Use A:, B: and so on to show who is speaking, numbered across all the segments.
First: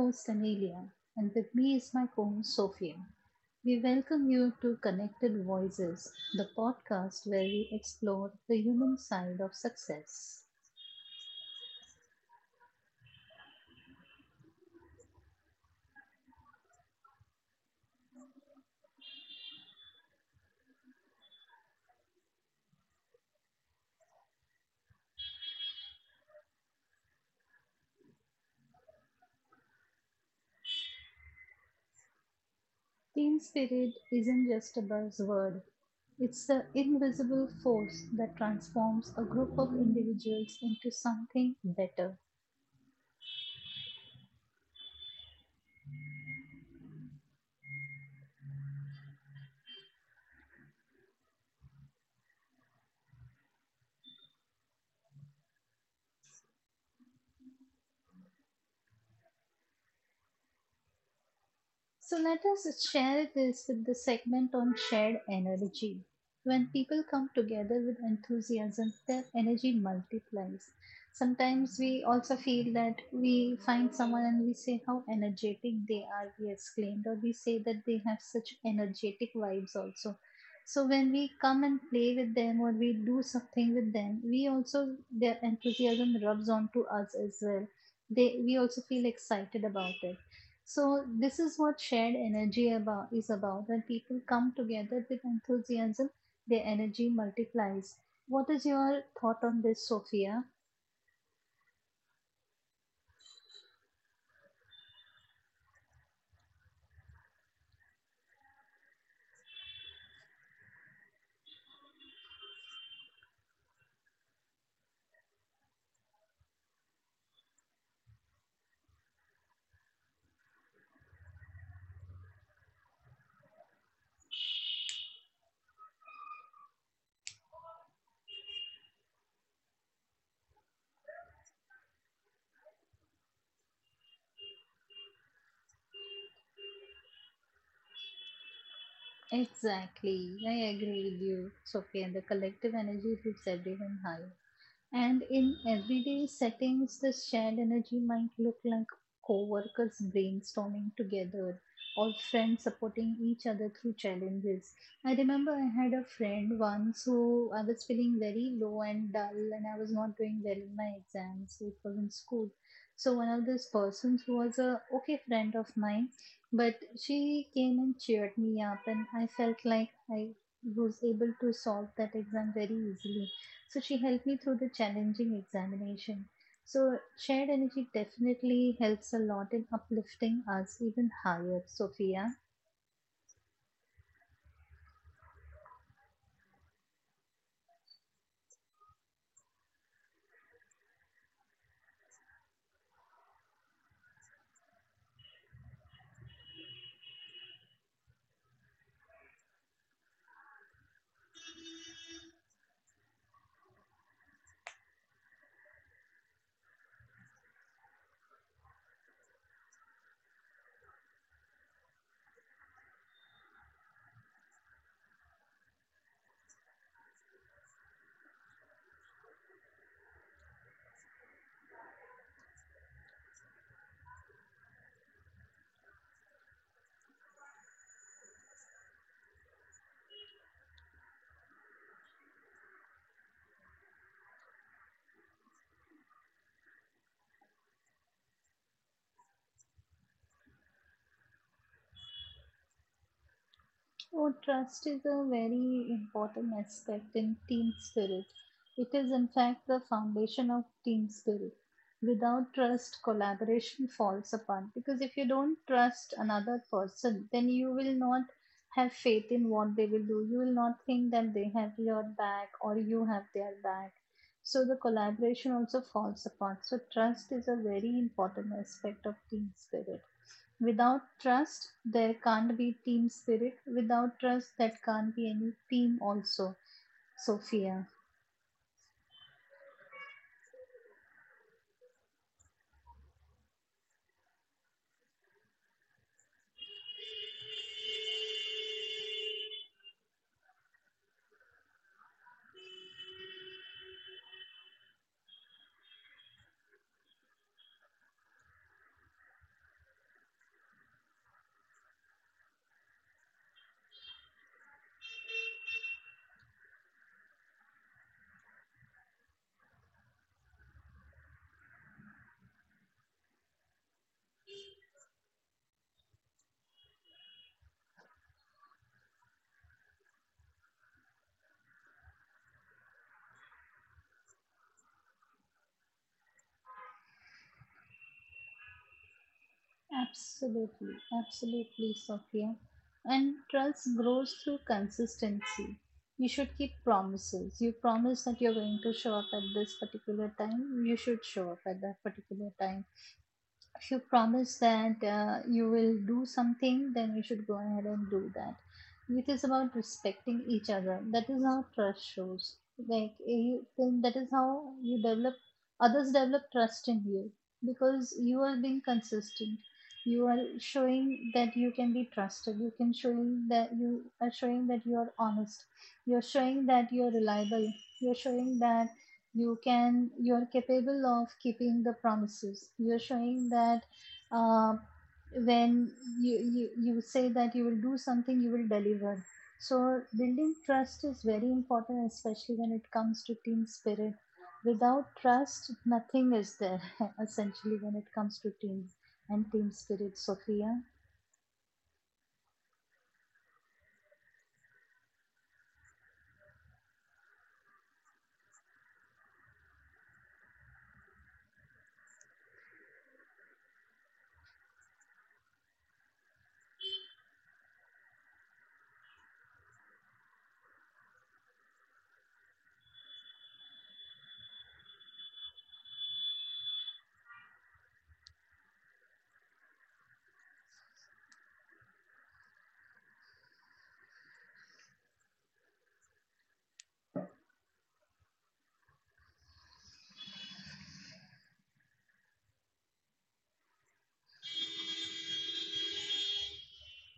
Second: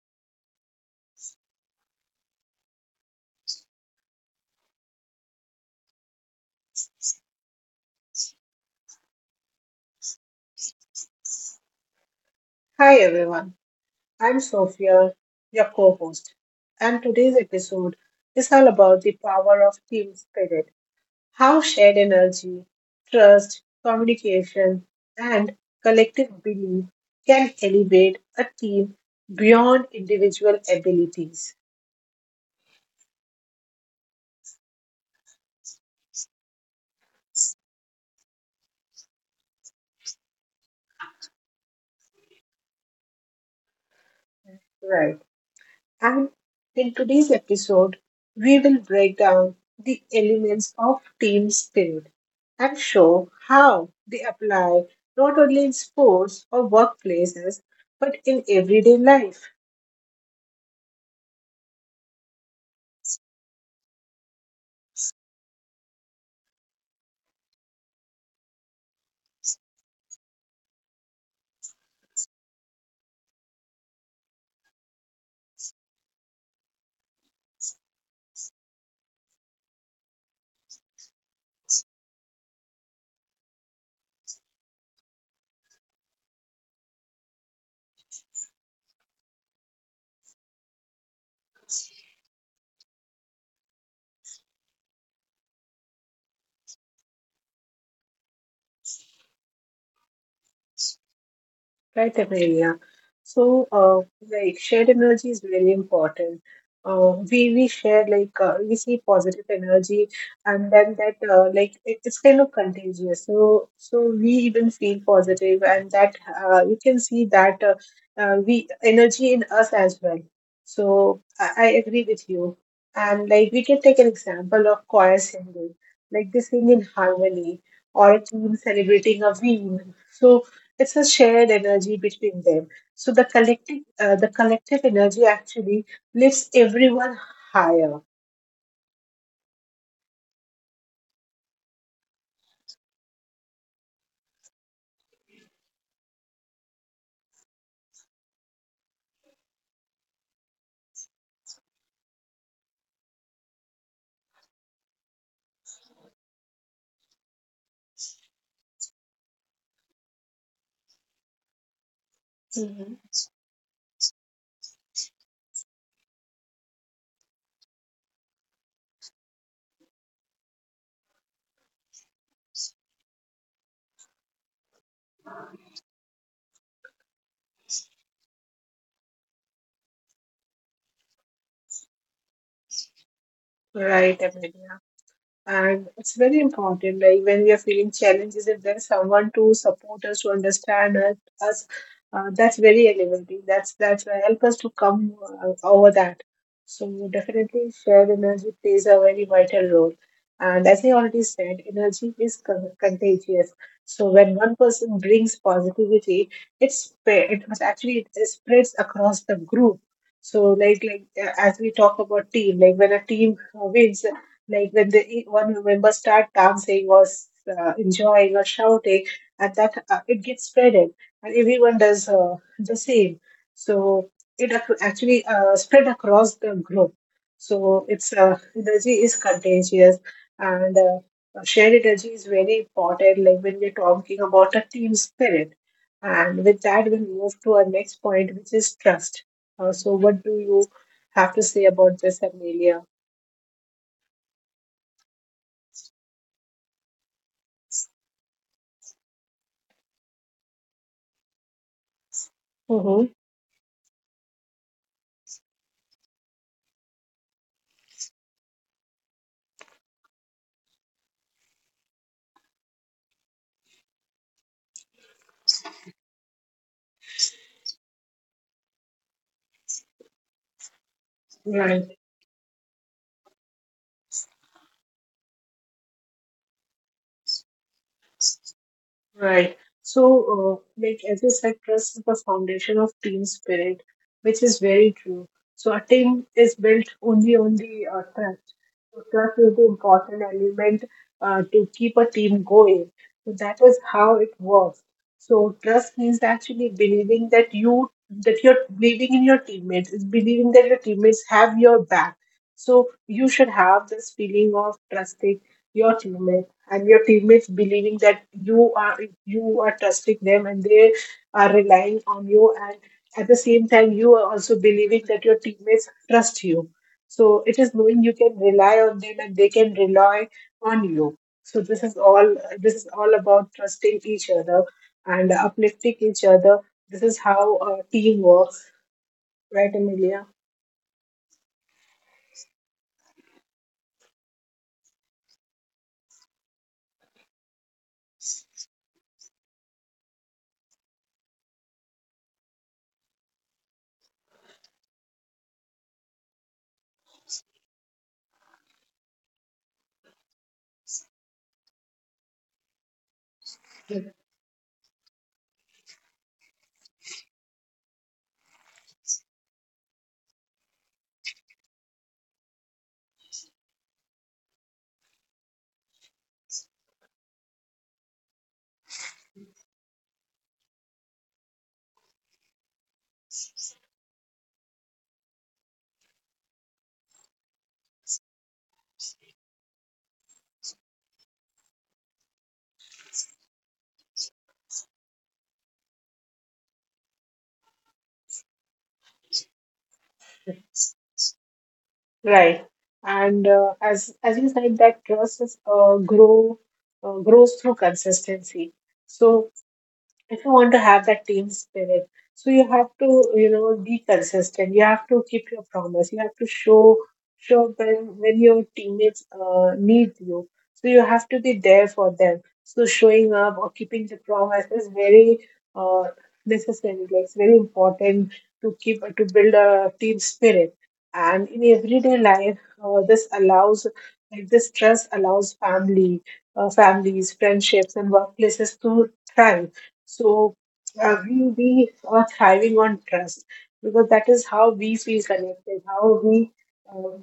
A: host Amelia, and with me is my co host Sophia. We welcome you to Connected Voices, the podcast where we explore the human side of success.
B: Hi everyone, I'm Sophia, your co host, and today's episode is all about the power of team spirit, how shared energy, trust, communication, and collective belief can elevate a team beyond individual abilities.
A: Team spirit isn't just a buzzword, it's the invisible force that transforms a group of individuals into something better.
B: Right. And in today's episode, we will break down the elements of team spirit and show how they apply not only in sports or workplaces but in everyday life.
A: So let us share this with the segment on shared energy. When people come together with enthusiasm, their energy multiplies. Sometimes we also feel that we find someone and we say how energetic they are, we exclaimed, or we say that they have such energetic vibes also. So when we come and play with them or we do something with them, we also their enthusiasm rubs onto us as well. They we also feel excited about it. So this is what shared energy about is about. When people come together with enthusiasm, their energy multiplies. What is your thought on this, Sophia?
B: Right, Amelia. So, uh, like shared energy is really important. We share, like we see positive energy, and then that like it's kind of contagious. So we even feel positive, and that you can see that we energy in us as well. So I agree with you, and like we can take an example of choir singing, like they sing in harmony, or a team celebrating a win. So it's a shared energy between them, so the collective energy actually lifts everyone higher.
A: Exactly. I agree with you, Sophia. The collective energy lifts everyone high. And in everyday settings, this shared energy might look like co-workers brainstorming together or friends supporting each other through challenges. I remember I had a friend once who I was feeling very low and dull and I was not doing well in my exams. It was in school.
B: Mhm.
A: So one of those persons who was a okay friend of mine, but she came and cheered me up and I felt like I was able to solve that exam very easily so she helped me through the challenging examination. So shared energy definitely helps a lot in uplifting us even higher, Sophia.
B: Right, Amelia? And it's very important, like when we are feeling challenges, if there's someone to support us, to understand us, that's very elevating. That's help us to come over that. So definitely, shared energy plays a very vital role. And as I already said, energy is contagious. So when one person brings positivity, it's sp- it was actually it spreads across the group. So like as we talk about team, like when a team wins, like when the one member start dancing or enjoying or shouting, and that it gets spreaded, and everyone does the same. So it actually spread across the group. So its energy is contagious, and shared energy is very important. Like when we're talking about a team spirit, and with that we move to our next point, which is trust. So what do you have to say about this, Amelia?
A: Oh, trust is a very important aspect in team spirit. It is, in fact, the foundation of team spirit. Without trust,
B: Mm-hmm.
A: collaboration falls apart because if you don't trust another person, then you will not have faith in what they will do. You will not think that they have your back or you have their back. So the collaboration also falls apart. So, trust is a very important aspect of team spirit. Without trust,
B: Right.
A: there can't be team spirit. Without trust, that can't be any team, also, Sophia.
B: Right. Like as you said, trust is the foundation of team spirit, which is very true. So, a team is built only on the trust. So, trust is the important element to keep a team going. So, that is how it works. So, trust means actually believing that you're believing in your teammates, is believing that your teammates have your back. So, you should have this feeling of trusting your teammates, and your teammates believing that you are trusting them and they are relying on you, and at the same time you are also believing that your teammates trust you. So it is knowing you can rely on them and they can rely on you. So this is all about trusting each other and uplifting each other. This is how a team works, right Amelia?
A: Absolutely, absolutely, Sophia. And trust grows through consistency. You should keep promises. You promise that you're going to show up at this particular time, you should show up at that particular time if you promise that you will do something, then you should go ahead and do that. It is about respecting each other. That is how trust shows. Like you, then that is how you develop others develop trust in you because you are being consistent. You are showing that you can be trusted. You can showing that you are showing that you are honest. You're showing that you're reliable. You're showing that you can you are capable of keeping the promises you are showing that uh, when you say that you will do something you will deliver. So building trust is very important, especially when it comes to team spirit. Without trust, nothing is there essentially when it comes to teams and team spirit, Sophia.
B: Right. And As you said, that trust is, grow grows through consistency. So if you want to have that team spirit, so you have to, you know, be consistent, you have to keep your promise, you have to show when your teammates need you. So you have to be there for them. So showing up or keeping the promise is very uh, necessary, like it's very important to keep to build a team spirit. And in everyday life, this allows, like this trust allows family families, friendships and workplaces to thrive. So we are thriving on trust, because that is how we feel connected, how we uh,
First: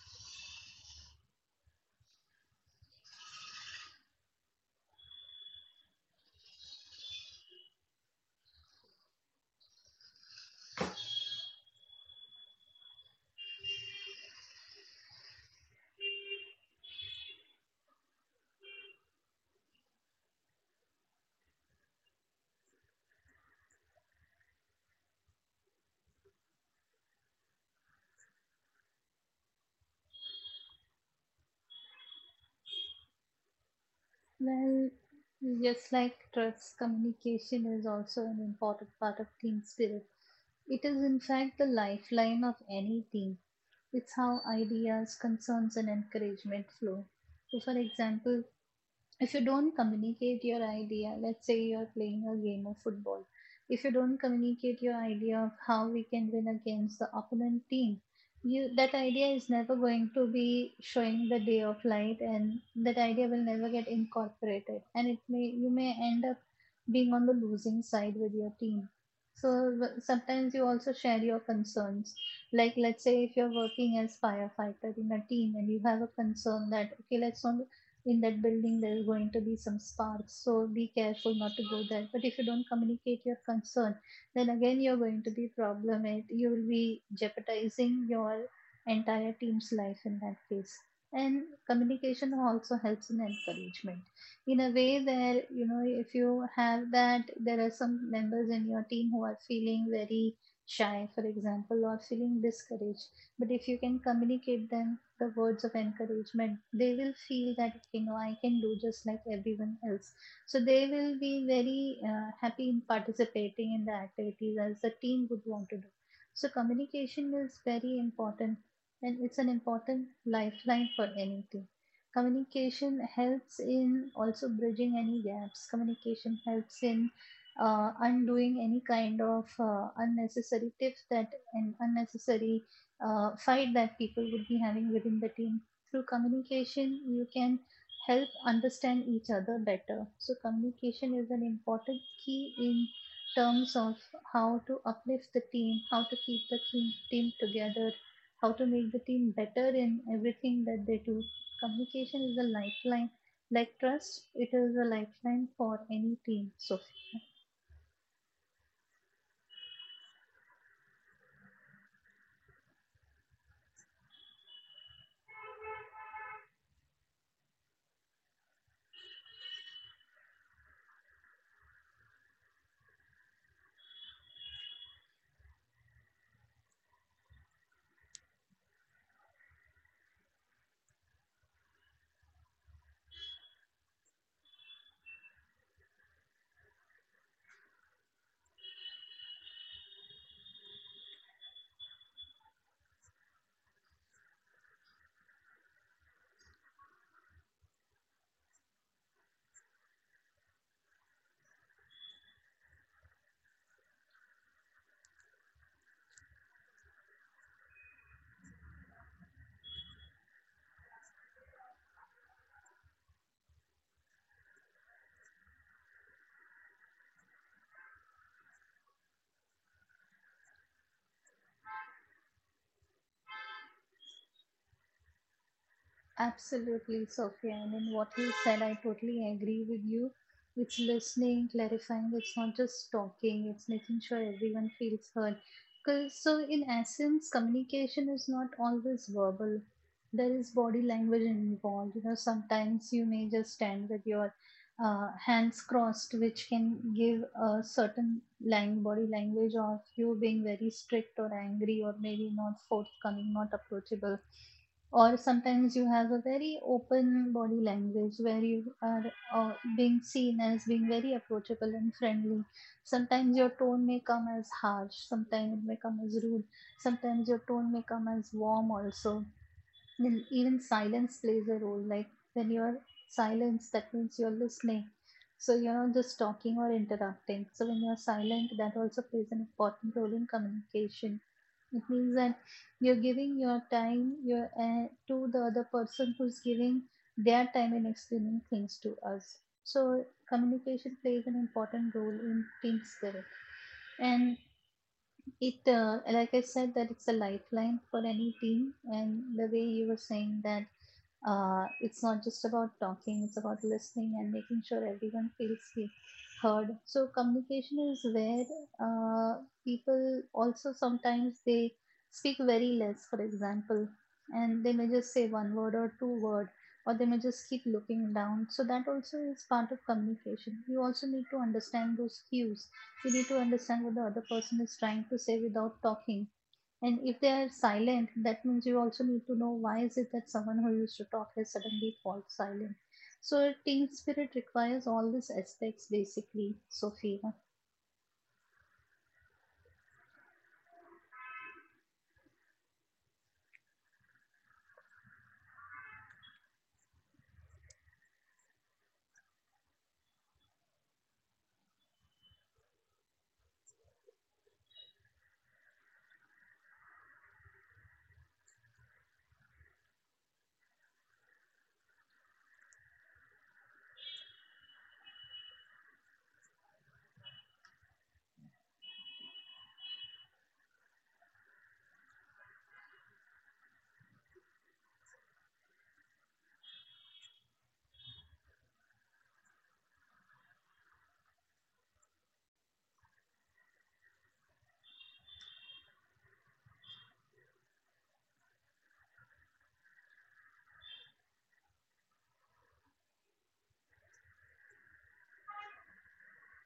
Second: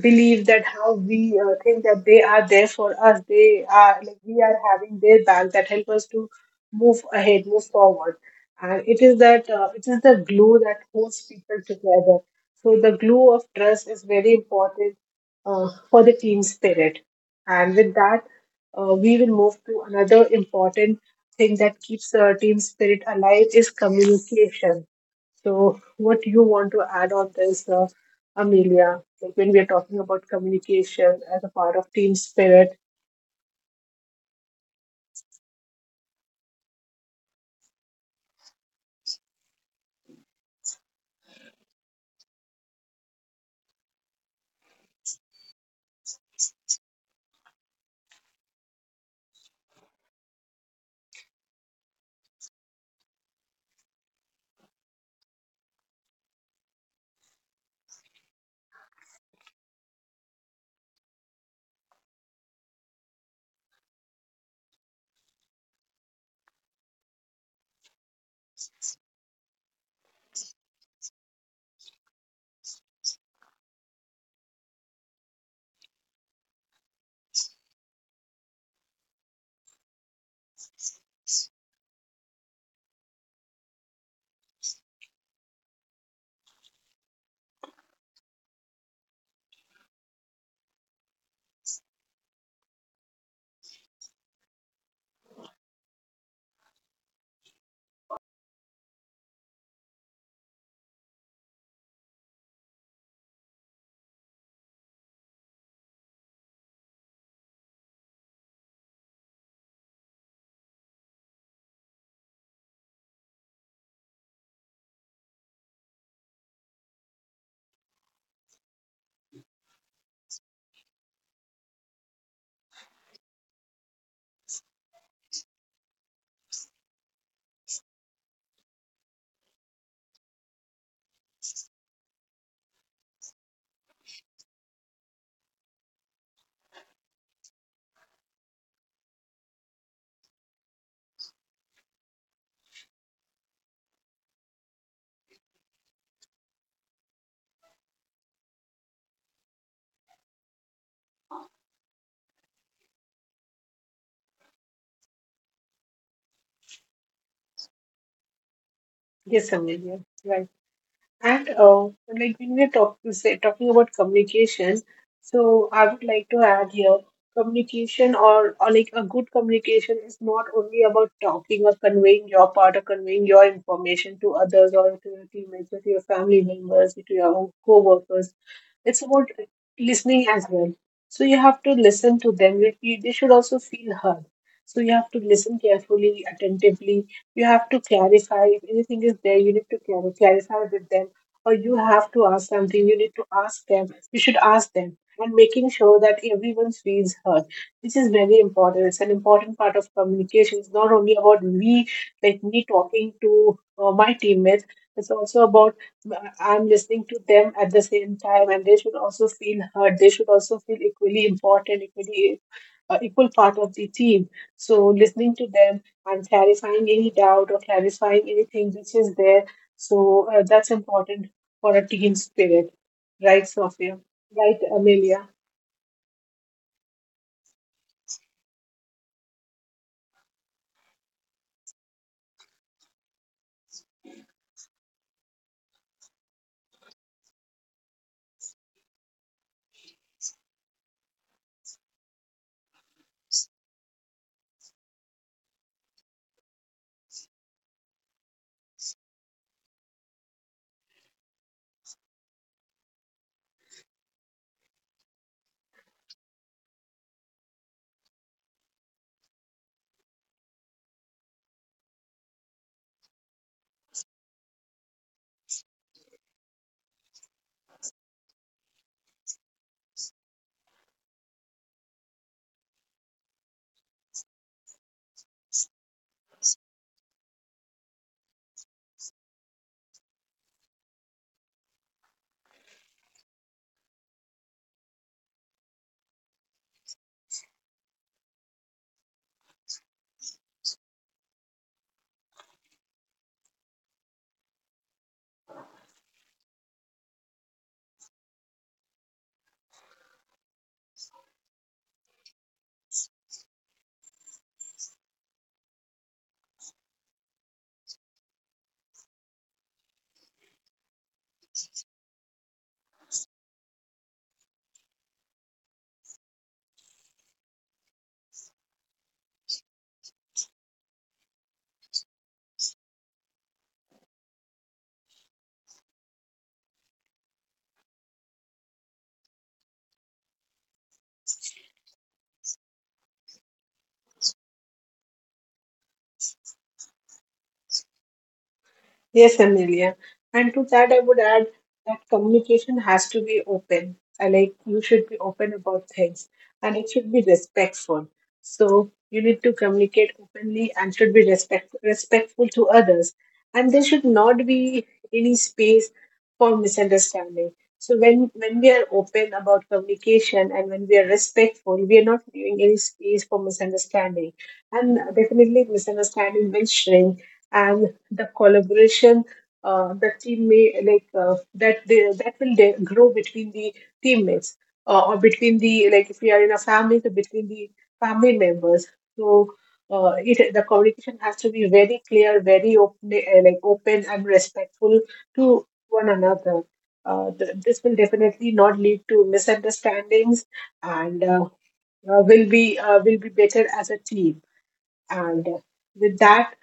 B: believe that, how we think that they are there for us, they are, like we are having their back, that help us to move ahead, move forward. And it is that it is the glue that holds people together. So the glue of trust is very important for the team spirit. And with that, we will move to another important thing that keeps team spirit alive, is communication. So what you want to add on this, Amelia, like when we are talking about communication as a part of team spirit.
A: Well, just like trust, communication is also an important part of team spirit. It is, in fact, the lifeline of any team. It's how ideas, concerns, and encouragement flow. So, for example, if you don't communicate your idea, let's say you're playing a game of football, if you don't communicate your idea of how we can win against the opponent team, you that idea is never going to be showing the day of light, and that idea will never get incorporated, and it may you may end up being on the losing side with your team. So w- sometimes you also share your concerns. Like let's say if you're working as firefighter in a team and you have a concern that okay, let's not in that building there is going to be some sparks so be careful not to go there but if you don't communicate your concern then again you're going to be problematic you will be jeopardizing your entire team's life in that case. And communication also helps in encouragement in a way that, you know, if you have that there are some members in your team who are feeling very shy for example or feeling discouraged but if you can communicate them the words of encouragement, they will feel that, you know, I can do just like everyone else. So they will be very happy in participating in the activities as the team would want to do. So communication is very important and it's an important lifeline for anything. Communication helps in also bridging any gaps. Communication helps in undoing any kind of unnecessary tips that and unnecessary fight that people would be having within the team. Through communication, you can help understand each other better. So, communication is an important key in terms of how to uplift the team, how to keep the team together, how to make the team better in everything that they do. Communication is a lifeline. Like trust, it is a lifeline for any team, Sophia.
B: Yes, Amelia, right. And like when we're talking about communication, so I would like to add here, communication or like a good communication is not only about talking or conveying your part or conveying your information to others or to your teammates or to your family members or to your own co-workers. It's about listening as well. So you have to listen to them. They should also feel heard. So you have to listen carefully, attentively, you have to clarify if anything is there you need to clarify with them, or you have to ask something, you need to ask them. You should ask them. And making sure that everyone feels heard, this is very important. It's an important part of communication. It's not only about me, like me talking to my teammates. It's also about I'm listening to them at the same time, and they should also feel heard. They should also feel equally important, equal part of the team. So listening to them and clarifying any doubt or clarifying anything which is there, so that's important for a teen spirit. Right, Sophia? Right, Amelia?
A: Absolutely, Sophia. I mean, what you said, I totally agree with you. It's listening, clarifying. It's not just talking. It's making sure everyone feels heard. Because so, in essence, communication is not always verbal. There is body language involved. You know, sometimes you may just stand with your hands crossed, which can give a certain body language of you being very strict or angry, or maybe not forthcoming, not approachable, or sometimes you have a very open body language where you are being seen as being very approachable and friendly. Sometimes your tone may come as harsh, sometimes it may come as rude, sometimes your tone may come as warm also. Then even silence plays a role. Like when you're silence that means you're listening, so you're not just talking or interrupting. So when you're silent that also plays an important role in communication. It means that you're giving your time your to the other person who's giving their time in explaining things to us. So communication plays an important role in team spirit, and it, like I said, that it's a lifeline for any team. And the way you were saying that it's not just about talking, it's about listening and making sure everyone heard. So communication is where uh, people also sometimes they speak very less, for example, and they may just say one word or two word, or they may just keep looking down. So that also is part of communication. You also need to understand those cues. You need to understand what the other person is trying to say without talking, and if they are silent, that means you also need to know why is it that someone who used to talk has suddenly fallen silent. So team spirit requires all these aspects basically, Sophia.
B: Yes, Amelia. And to that, I would add that communication has to be open. I like you should be open about things and it should be respectful. So you need to communicate openly and should be respectful to others. And there should not be any space for misunderstanding. So when we are open about communication and when we are respectful, we are not leaving any space for misunderstanding. And definitely misunderstanding will shrink, and the collaboration, the team may like that will grow between the teammates, or between the, like if we are in a family, so between the family members. So it, the communication has to be very clear, very open, like open and respectful to one another. This will definitely not lead to misunderstandings, and will be better as a team. And with that,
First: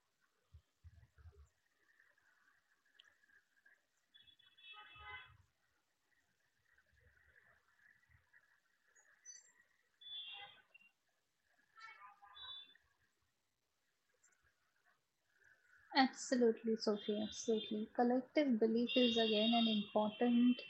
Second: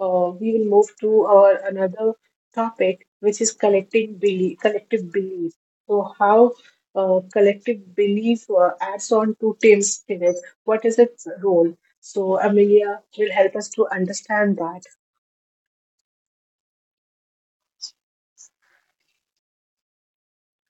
B: we will move to our another topic, which is collective belief. So, how collective belief adds on to team spirit? What is its role? So, Amelia will help us to understand that.
A: Absolutely, Sophie, absolutely. Collective belief is again an important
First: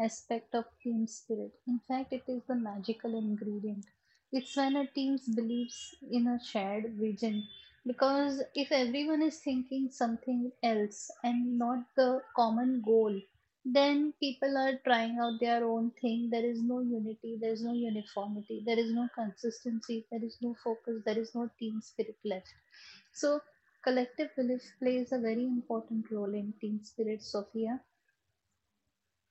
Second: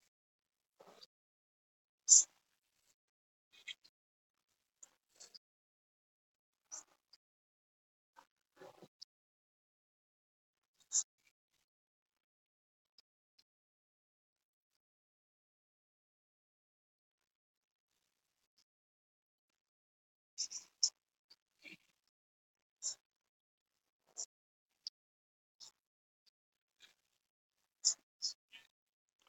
A: aspect of team spirit. In fact, it is the magical ingredient. It's when a team believes in a shared vision. Because if everyone is thinking something else and not the common goal, then people are trying out their own thing. There is no unity, there is no uniformity, there is no consistency, there is no focus, there is no team spirit left. So Collective Village plays a very important role in Team Spirit, Sofia.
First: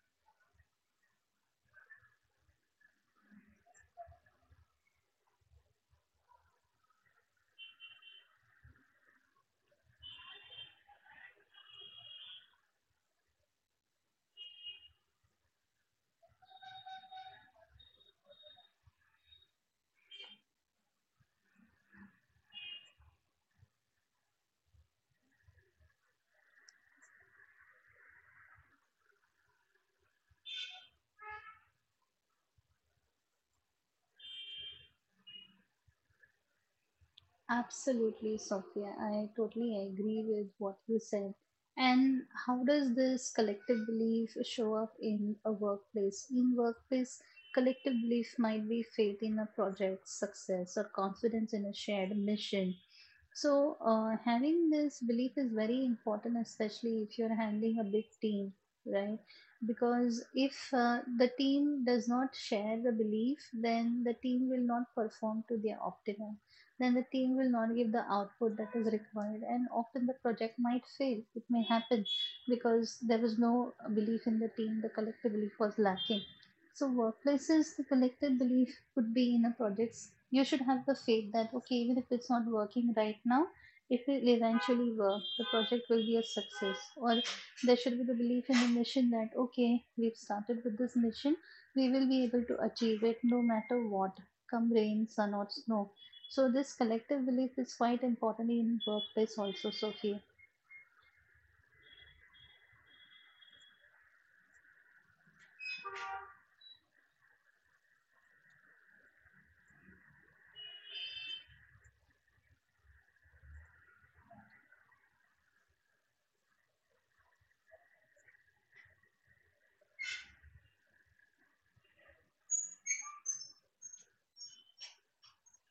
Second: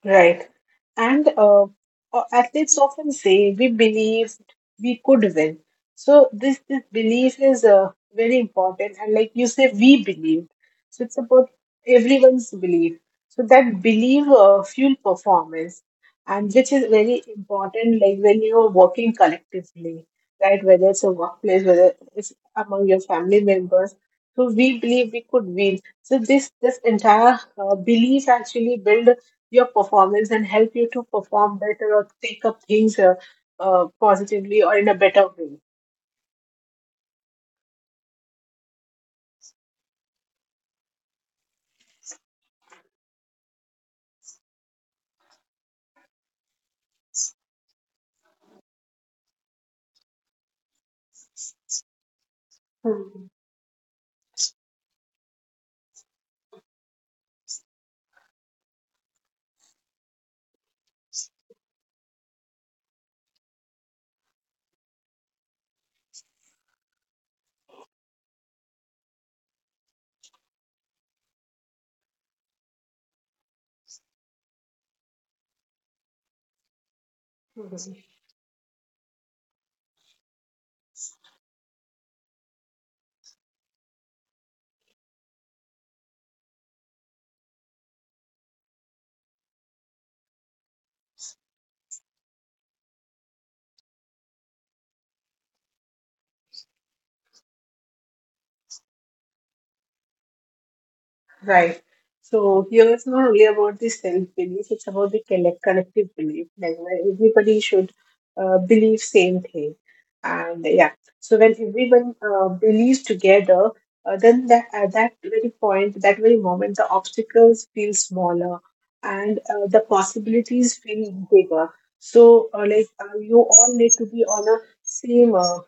B: Right. And Athletes often say, we believe we could win. So this belief is very important. And like you say, we believe. So it's about everyone's belief. So that belief fuel performance, and which is very important, like when you are working collectively, right? Whether it's a workplace, whether it's among your family members. So we believe we could win. So this entire belief actually build your performance and help you to perform better or take up things positively or in a better way.
A: Absolutely, Sophia. I totally agree with what you said. And how does this collective belief show up in a workplace? In workplace, collective belief might be faith in a project's success or confidence in a shared mission.
B: Mhm.
A: So, having this belief is very important, especially if you're handling a big team, right? Because if the team does not share the belief, then the team will not perform to their optimum, then the team will not give the output that is required, and often the project might fail. It may happen because there was no belief in the team, the collective belief was lacking. So workplaces the
B: Mhm.
A: collective belief could be in a projects. You should have the faith that okay, even if it's not working right now, if it eventually works, the project will be a success. Or there should be the belief in the mission that okay, we've started with this mission, we will be able to achieve it no matter what, come rain sun or snow. So this collective belief is quite important in workplace also, Sophia.
B: Right. So here it's not only about the self belief; it's about the collective belief. Like where everybody should believe same thing, and yeah. So when everyone believes together, then that at that very point, that very moment, the obstacles feel smaller, and the possibilities feel bigger. So like you all need to be on a same,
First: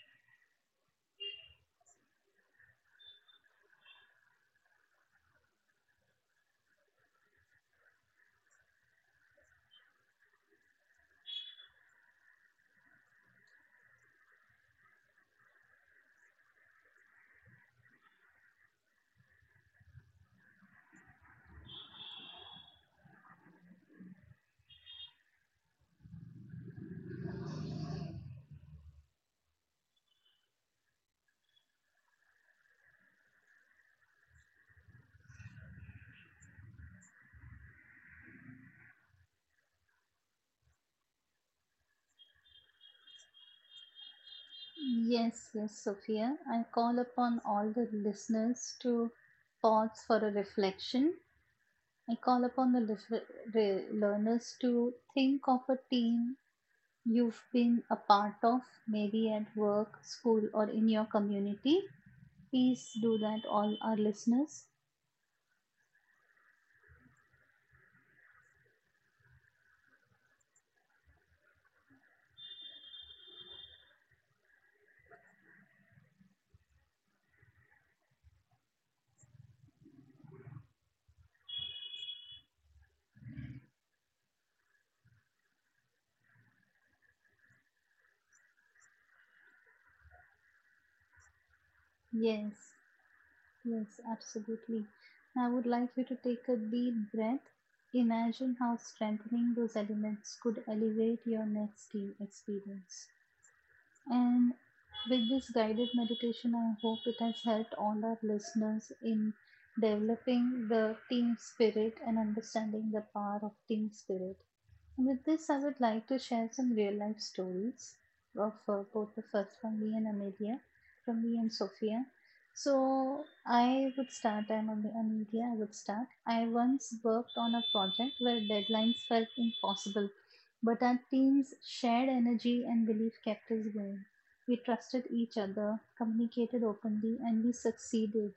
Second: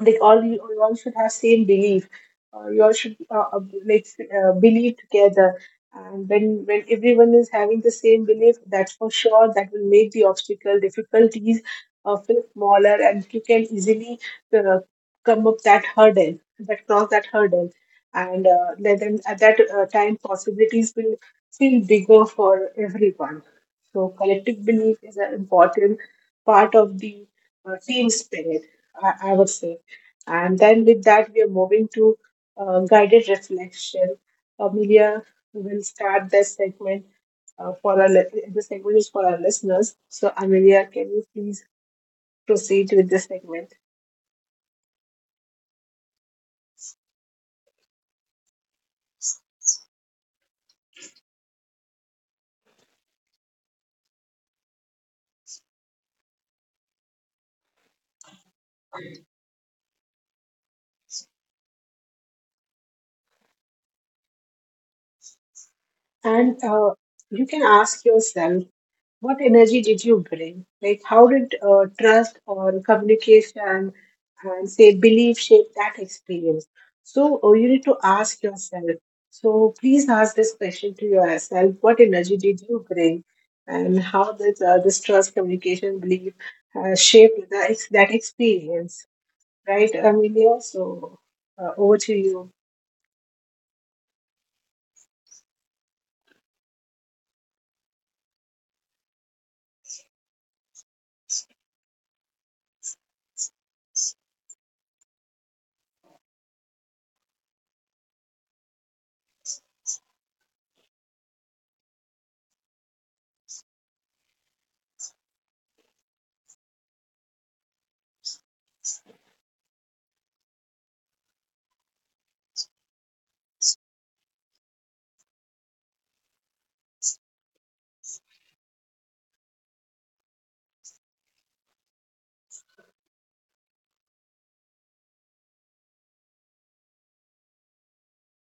B: like you all should have same belief, you all should believe together. And when everyone is having the same belief, that's for sure that will make the obstacle difficulties feel smaller, and you can easily uh, come up that hurdle that cross that hurdle. And then at that time possibilities will feel bigger for everyone. So collective belief is an important part of the team spirit, I would say. And then with that, we are moving to guided reflection. Amelia will start this segment uh, for our li- this segment is for our listeners. So Amelia, can you please proceed with this segment?
A: Yes, yes, Sophia. I call upon all the listeners to pause for a reflection. I call upon the learners to think of a team you've been a part of, maybe at work, school, or in your community. Please do that, all our listeners.
B: And you can ask yourself, what energy did you bring? Like, how did trust or communication and say belief shape that experience? So, you need to ask yourself. So, please ask this question to yourself, what energy did you bring? And how does this trust, communication, belief shape the that experience? Right, Amelia? So, over to you.
A: Yes. Yes, absolutely. I would like you to take a deep breath. Imagine how strengthening those elements could elevate your next skiing experience. And with this guided meditation, I hope it has helped all our listeners in developing the team spirit and understanding the power of team spirit. With this, I would like to share some real life stories of both of us from me and Amelia, from me and Sophia. So I would start, Amelia, I would start. I once worked on a project where deadlines felt impossible, but our team's shared energy and belief kept us going. We trusted each other, communicated openly, and we succeeded.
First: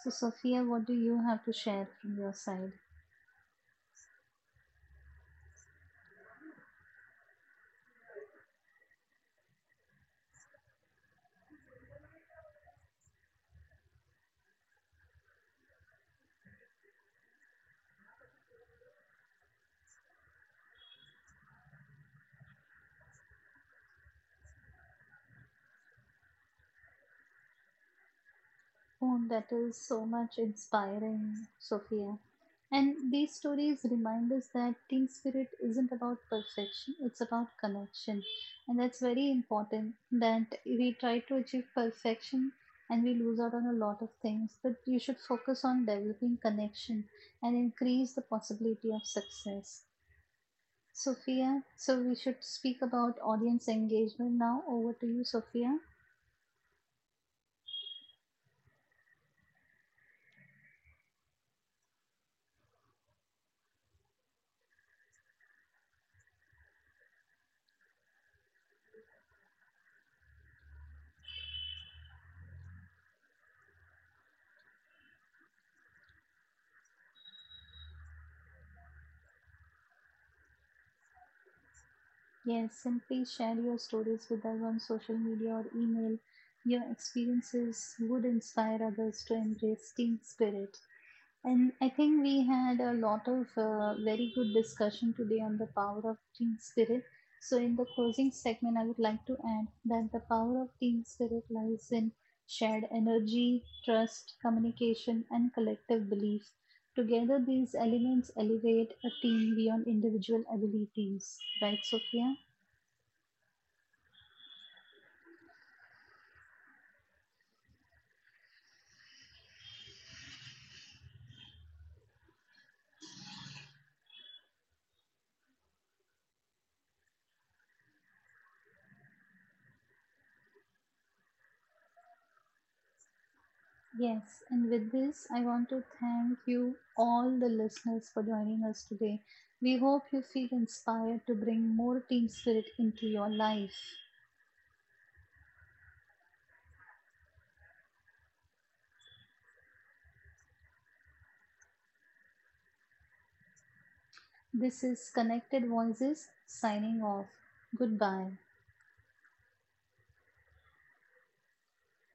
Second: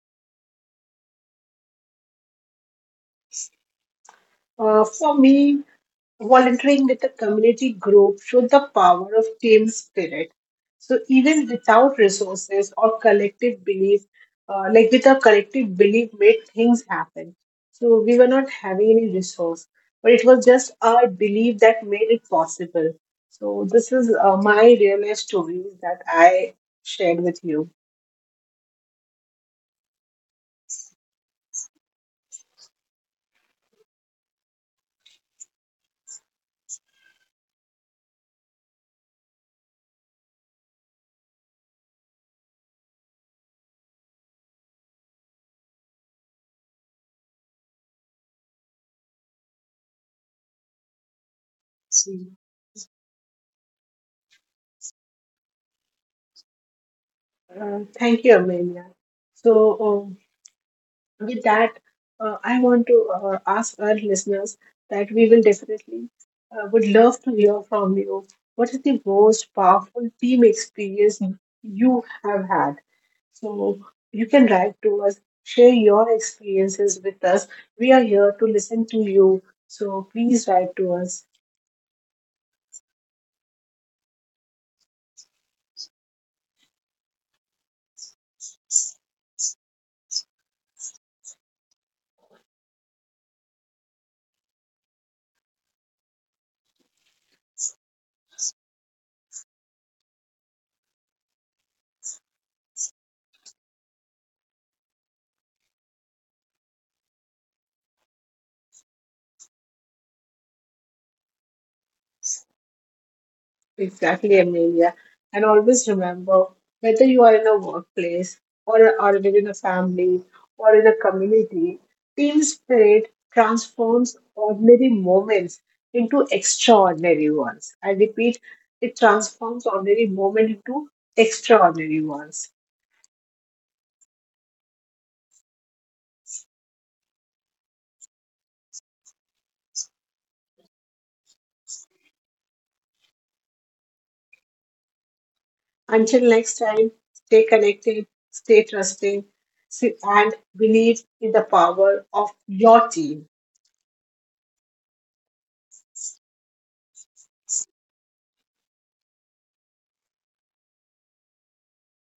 A: So, Sophia, what do you have to share from your side?
B: For me, volunteering with a community group showed the power of team spirit. So even without resources or collective belief, like with a collective belief, made things happen. So we were not having any resource, but it was just our belief that made it possible. So this is my real life story that I shared with you.
A: Oh, that is so much inspiring, Sophia. And these stories remind us that Teen Spirit isn't about perfection, it's about connection. And that's very important that we try to achieve perfection and we lose out on a lot of things. But you should focus on developing connection and increase the possibility of success. Sophia, so we should speak about audience engagement now. Over to you, Sophia.
B: Thank you, Amelia. So um, with that, I want to ask our listeners that we will definitely would love to hear from you. What is the most powerful team experience you have had? So you can write to us, share your experiences with us. We are here to listen to you. So please write to us.
A: Yes, simply share your stories with us on social media or email. Your experiences would inspire others to embrace team spirit. And I think we had a lot of very good discussion today on the power of team spirit. So, in the closing segment, I would like to add that the power of team spirit lies in shared energy, trust, communication, and collective belief. Together, these elements elevate a team beyond individual abilities. Right, Sophia?
B: Exactly, Amelia. And always remember, whether you are in a workplace or are within a family or in a community, team spirit transforms ordinary moments into extraordinary ones. I repeat, it transforms ordinary moment into extraordinary ones.
A: Yes, and with this, I want to thank you, all the listeners, for joining us today. We hope you feel inspired to bring more team spirit into your life.
B: Until next time, stay connected, stay trusting, and believe in the power of your team.
A: This is Connected Voices signing off. Goodbye.